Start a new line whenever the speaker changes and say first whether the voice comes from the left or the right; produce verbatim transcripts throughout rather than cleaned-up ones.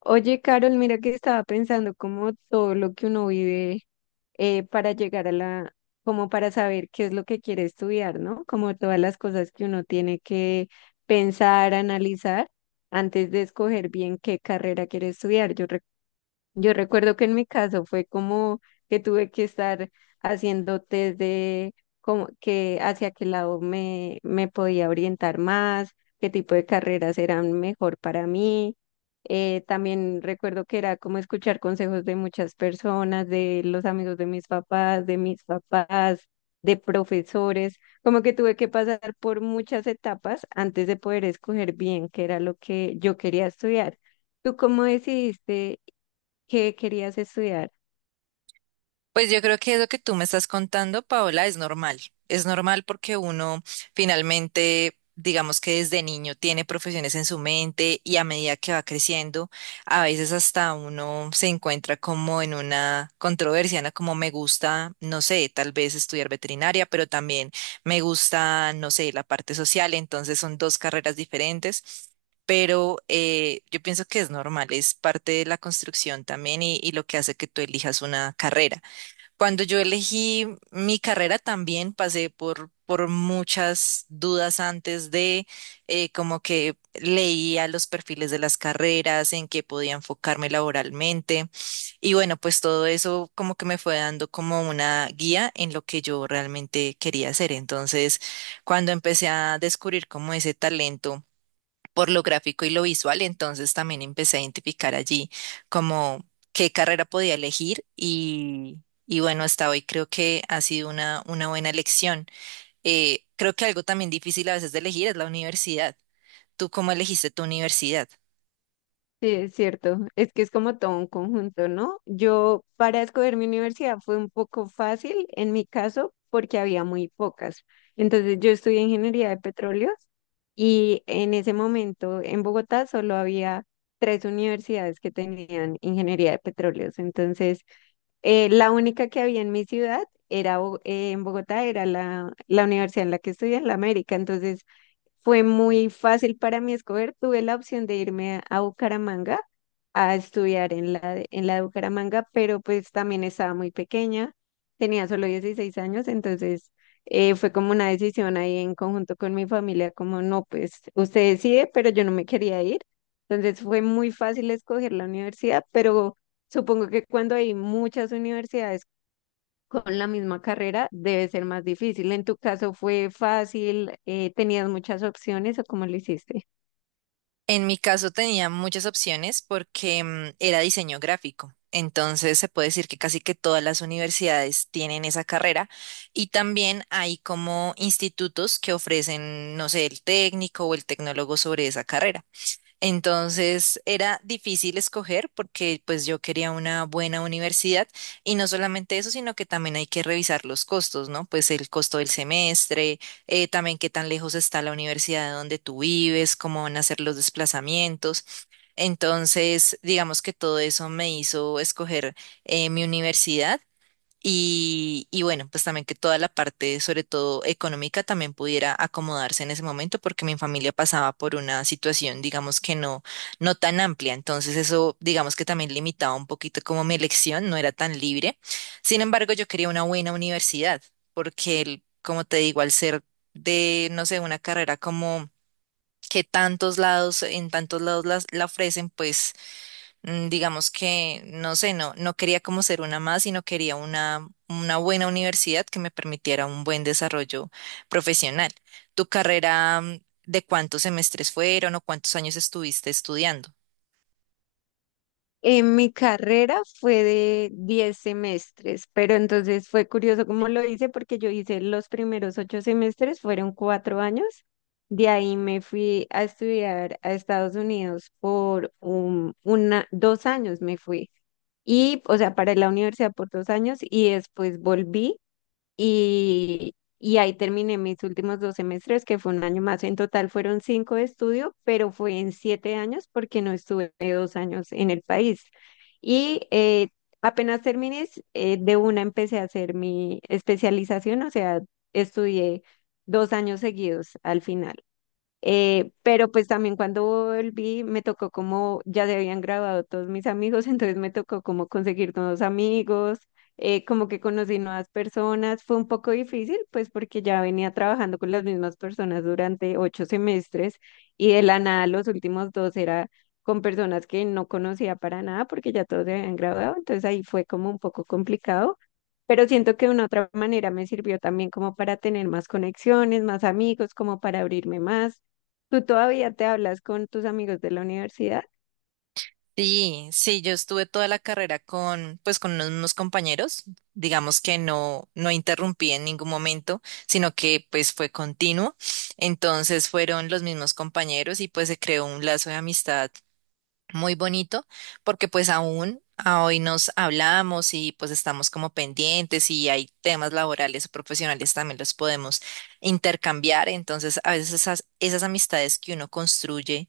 left: Oye, Carol, mira que estaba pensando como todo lo que uno vive eh, para llegar a la, como para saber qué es lo que quiere estudiar, ¿no? Como todas las cosas que uno tiene que pensar, analizar antes de escoger bien qué carrera quiere estudiar. Yo yo recuerdo que en mi caso fue como que tuve que estar haciendo test de como que hacia qué lado me, me podía orientar más, qué tipo de carreras eran mejor para mí. Eh, también recuerdo que era como escuchar consejos de muchas personas, de los amigos de mis papás, de mis papás, de profesores, como que tuve que pasar por muchas etapas antes de poder escoger bien qué era lo que yo quería estudiar. ¿Tú cómo decidiste? ¿Qué querías estudiar?
right: Pues yo creo que lo que tú me estás contando, Paola, es normal. Es normal porque uno finalmente, digamos que desde niño tiene profesiones en su mente y a medida que va creciendo, a veces hasta uno se encuentra como en una controversia, ¿no? Como me gusta, no sé, tal vez estudiar veterinaria, pero también me gusta, no sé, la parte social. Entonces son dos carreras diferentes. Pero eh, yo pienso que es normal, es parte de la construcción también y y lo que hace que tú elijas una carrera. Cuando yo elegí mi carrera también pasé por, por muchas dudas antes de, eh, como que leía los perfiles de las carreras, en qué podía enfocarme laboralmente. Y bueno, pues todo eso como que me fue dando como una guía en lo que yo realmente quería hacer. Entonces, cuando empecé a descubrir como ese talento, por lo gráfico y lo visual, entonces también empecé a identificar allí como qué carrera podía elegir y, y bueno, hasta hoy creo que ha sido una, una buena elección. Eh, creo que algo también difícil a veces de elegir es la universidad. ¿Tú cómo elegiste tu universidad?
left: Sí, es cierto. Es que es como todo un conjunto, ¿no? Yo para escoger mi universidad fue un poco fácil en mi caso porque había muy pocas. Entonces yo estudié ingeniería de petróleos y en ese momento en Bogotá solo había tres universidades que tenían ingeniería de petróleos. Entonces eh, la única que había en mi ciudad era Bo- eh, en Bogotá era la, la universidad en la que estudié en la América. Entonces fue muy fácil para mí escoger. Tuve la opción de irme a, a Bucaramanga a estudiar en la, de- en la de Bucaramanga, pero pues también estaba muy pequeña, tenía solo dieciséis años. Entonces eh, fue como una decisión ahí en conjunto con mi familia, como no, pues usted decide, pero yo no me quería ir. Entonces fue muy fácil escoger la universidad, pero supongo que cuando hay muchas universidades con la misma carrera debe ser más difícil. ¿En tu caso fue fácil? Eh, ¿tenías muchas opciones o cómo lo hiciste?
right: En mi caso tenía muchas opciones porque mm, era diseño gráfico. Entonces se puede decir que casi que todas las universidades tienen esa carrera y también hay como institutos que ofrecen, no sé, el técnico o el tecnólogo sobre esa carrera. Entonces era difícil escoger porque pues yo quería una buena universidad y no solamente eso, sino que también hay que revisar los costos, ¿no? Pues el costo del semestre, eh, también qué tan lejos está la universidad de donde tú vives, cómo van a ser los desplazamientos. Entonces, digamos que todo eso me hizo escoger eh, mi universidad y, y bueno, pues también que toda la parte, sobre todo económica, también pudiera acomodarse en ese momento, porque mi familia pasaba por una situación, digamos que no, no tan amplia. Entonces eso, digamos que también limitaba un poquito como mi elección, no era tan libre. Sin embargo, yo quería una buena universidad, porque el- como te digo, al ser de, no sé, una carrera como que tantos lados, en tantos lados las- la ofrecen, pues mm, digamos que, no sé, no, no quería como ser una más, sino quería una, una buena universidad que me permitiera un buen desarrollo profesional. ¿Tu carrera, mm, de cuántos semestres fueron o cuántos años estuviste estudiando?
left: En mi carrera fue de diez semestres, pero entonces fue curioso cómo lo hice porque yo hice los primeros ocho semestres, fueron cuatro años. De ahí me fui a estudiar a Estados Unidos por un, una, dos años me fui. Y, o sea, para la universidad por dos años y después volví y, y ahí terminé mis últimos dos semestres, que fue un año más. En total fueron cinco de estudio, pero fue en siete años porque no estuve dos años en el país. Y eh, Apenas terminé, s- eh, de una empecé a hacer mi especialización, o sea, estudié dos años seguidos al final. Eh, pero pues también cuando volví me tocó como ya se habían graduado todos mis amigos, entonces me tocó como conseguir nuevos amigos, eh, como que conocí nuevas personas. Fue un poco difícil pues porque ya venía trabajando con las mismas personas durante ocho semestres y de la nada los últimos dos era con personas que no conocía para nada porque ya todos se habían graduado, entonces ahí fue como un poco complicado. Pero siento que de una otra manera me sirvió también como para tener más conexiones, más amigos, como para abrirme más. ¿Tú todavía te hablas con tus amigos de la universidad?
right: Sí, sí, yo estuve toda la carrera con, pues, con unos mismos compañeros, digamos que no, no interrumpí en ningún momento, sino que, pues, fue continuo. Entonces fueron los mismos compañeros y, pues, se creó un lazo de amistad muy bonito, porque pues aún a hoy nos hablamos y pues estamos como pendientes y hay temas laborales o profesionales también los podemos intercambiar. Entonces, a veces esas, esas amistades que uno construye,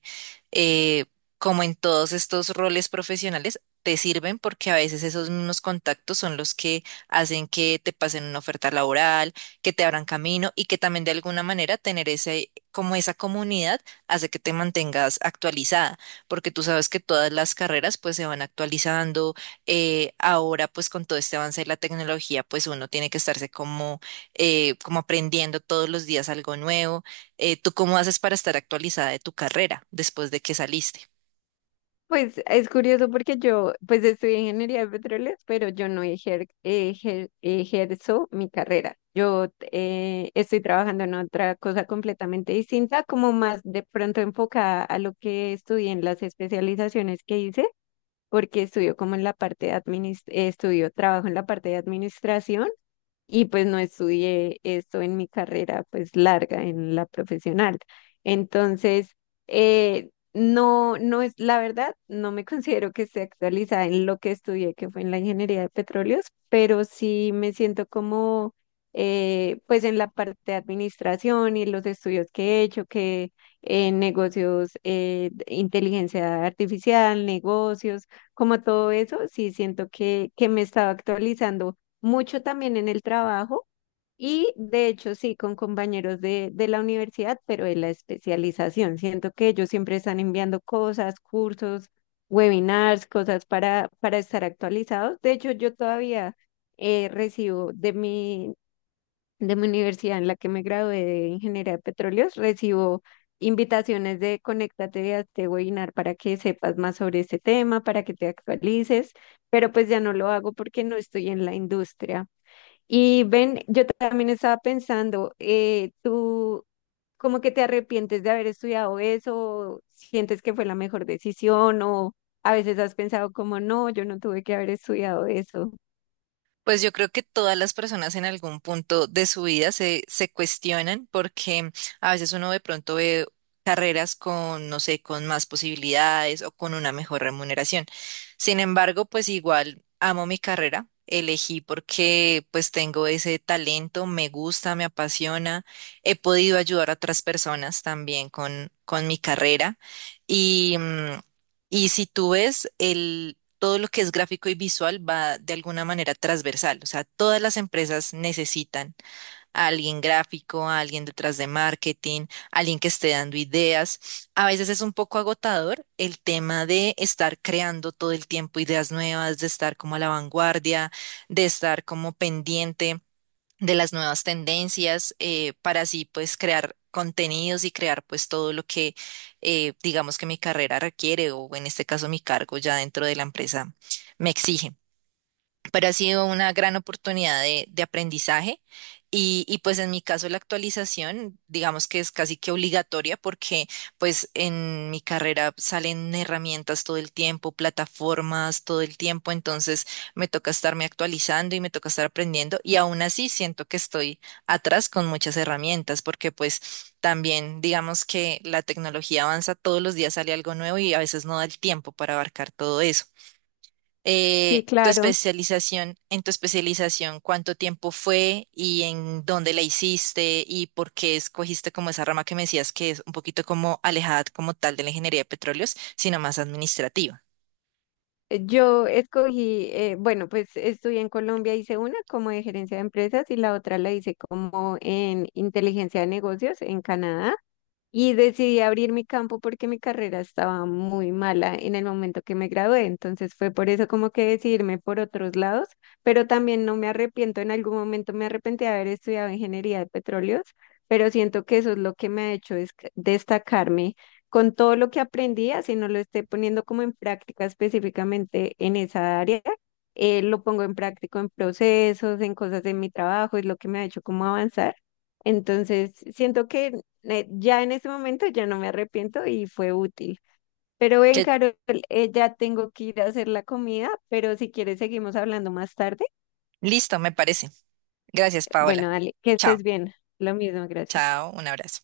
right: eh, como en todos estos roles profesionales, te sirven porque a veces esos mismos contactos son los que hacen que te pasen una oferta laboral, que te abran camino y que también de alguna manera tener ese, como esa comunidad hace que te mantengas actualizada porque tú sabes que todas las carreras pues se van actualizando. Eh, ahora pues con todo este avance de la tecnología pues uno tiene que estarse como, eh, como aprendiendo todos los días algo nuevo. Eh, ¿tú cómo haces para estar actualizada de tu carrera después de que saliste?
left: Pues es curioso porque yo, pues estudié ingeniería de petróleos, pero yo no ejer- ejer- ejerzo mi carrera. Yo eh, estoy trabajando en otra cosa completamente distinta, como más de pronto enfocada a lo que estudié en las especializaciones que hice. Porque estudió como en la parte de adminis- eh, estudió trabajo en la parte de administración y pues no estudié esto en mi carrera pues larga, en la profesional. Entonces, eh, no, no es, la verdad, no me considero que esté actualizada en lo que estudié, que fue en la ingeniería de petróleos, pero sí me siento como eh, pues en la parte de administración y los estudios que he hecho, que en negocios, eh, de inteligencia artificial, negocios, como todo eso, sí siento que, que me estaba actualizando mucho también en el trabajo y de hecho sí con compañeros de, de la universidad, pero de la especialización. Siento que ellos siempre están enviando cosas, cursos, webinars, cosas para, para estar actualizados. De hecho, yo todavía eh, recibo de mi, de mi universidad en la que me gradué de ingeniería de petróleos, recibo invitaciones de conéctate a este webinar para que sepas más sobre este tema, para que te actualices, pero pues ya no lo hago porque no estoy en la industria. Y ven, yo también estaba pensando, eh, tú como que te arrepientes de haber estudiado eso, sientes que fue la mejor decisión o a veces has pensado como no, yo no tuve que haber estudiado eso.
right: Pues yo creo que todas las personas en algún punto de su vida se, se cuestionan porque a veces uno de pronto ve carreras con, no sé, con más posibilidades o con una mejor remuneración. Sin embargo, pues igual amo mi carrera, elegí porque pues tengo ese talento, me gusta, me apasiona, he podido ayudar a otras personas también con, con mi carrera y... mm, y si tú ves el todo lo que es gráfico y visual va de alguna manera transversal. O sea, todas las empresas necesitan a alguien gráfico, a alguien detrás de marketing, a alguien que esté dando ideas. A veces es un poco agotador el tema de estar creando todo el tiempo ideas nuevas, de estar como a la vanguardia, de estar como pendiente de las nuevas tendencias, eh, para así pues crear contenidos y crear pues todo lo que eh, digamos que mi carrera requiere o en este caso mi cargo ya dentro de la empresa me exige, pero ha sido una gran oportunidad de, de aprendizaje. Y, y pues en mi caso la actualización, digamos que es casi que obligatoria porque pues en mi carrera salen herramientas todo el tiempo, plataformas todo el tiempo, entonces me toca estarme actualizando y me toca estar aprendiendo y aún así siento que estoy atrás con muchas herramientas porque pues también digamos que la tecnología avanza, todos los días sale algo nuevo y a veces no da el tiempo para abarcar todo eso.
left: Sí,
right: Eh, tu
left: claro.
right: especialización, en tu especialización, ¿cuánto tiempo fue y en dónde la hiciste y por qué escogiste como esa rama que me decías que es un poquito como alejada como tal de la ingeniería de petróleos, sino más administrativa?
left: eh, Yo escogí, eh, bueno, pues estudié en Colombia, hice una como de gerencia de empresas y la otra la hice como en inteligencia de negocios en Canadá. Y decidí abrir mi campo porque mi carrera estaba muy mala en el momento que me gradué, entonces fue por eso como que decidirme por otros lados, pero también no me arrepiento, en algún momento me arrepentí de haber estudiado ingeniería de petróleos, pero siento que eso es lo que me ha hecho es destacarme con todo lo que aprendí, así no lo esté poniendo como en práctica específicamente en esa área. Eh, lo pongo en práctico en procesos, en cosas de mi trabajo, es lo que me ha hecho como avanzar. Entonces, siento que eh, ya en ese momento ya no me arrepiento y fue útil. Pero ven,
right: Que
left: Carol, eh, ya tengo que ir a hacer la comida, pero si quieres seguimos hablando más tarde.
right: listo, me parece. Gracias,
left: Bueno,
right: Paola.
left: dale, que
right: Chao,
left: estés bien. Lo mismo, gracias.
right: chao, un abrazo.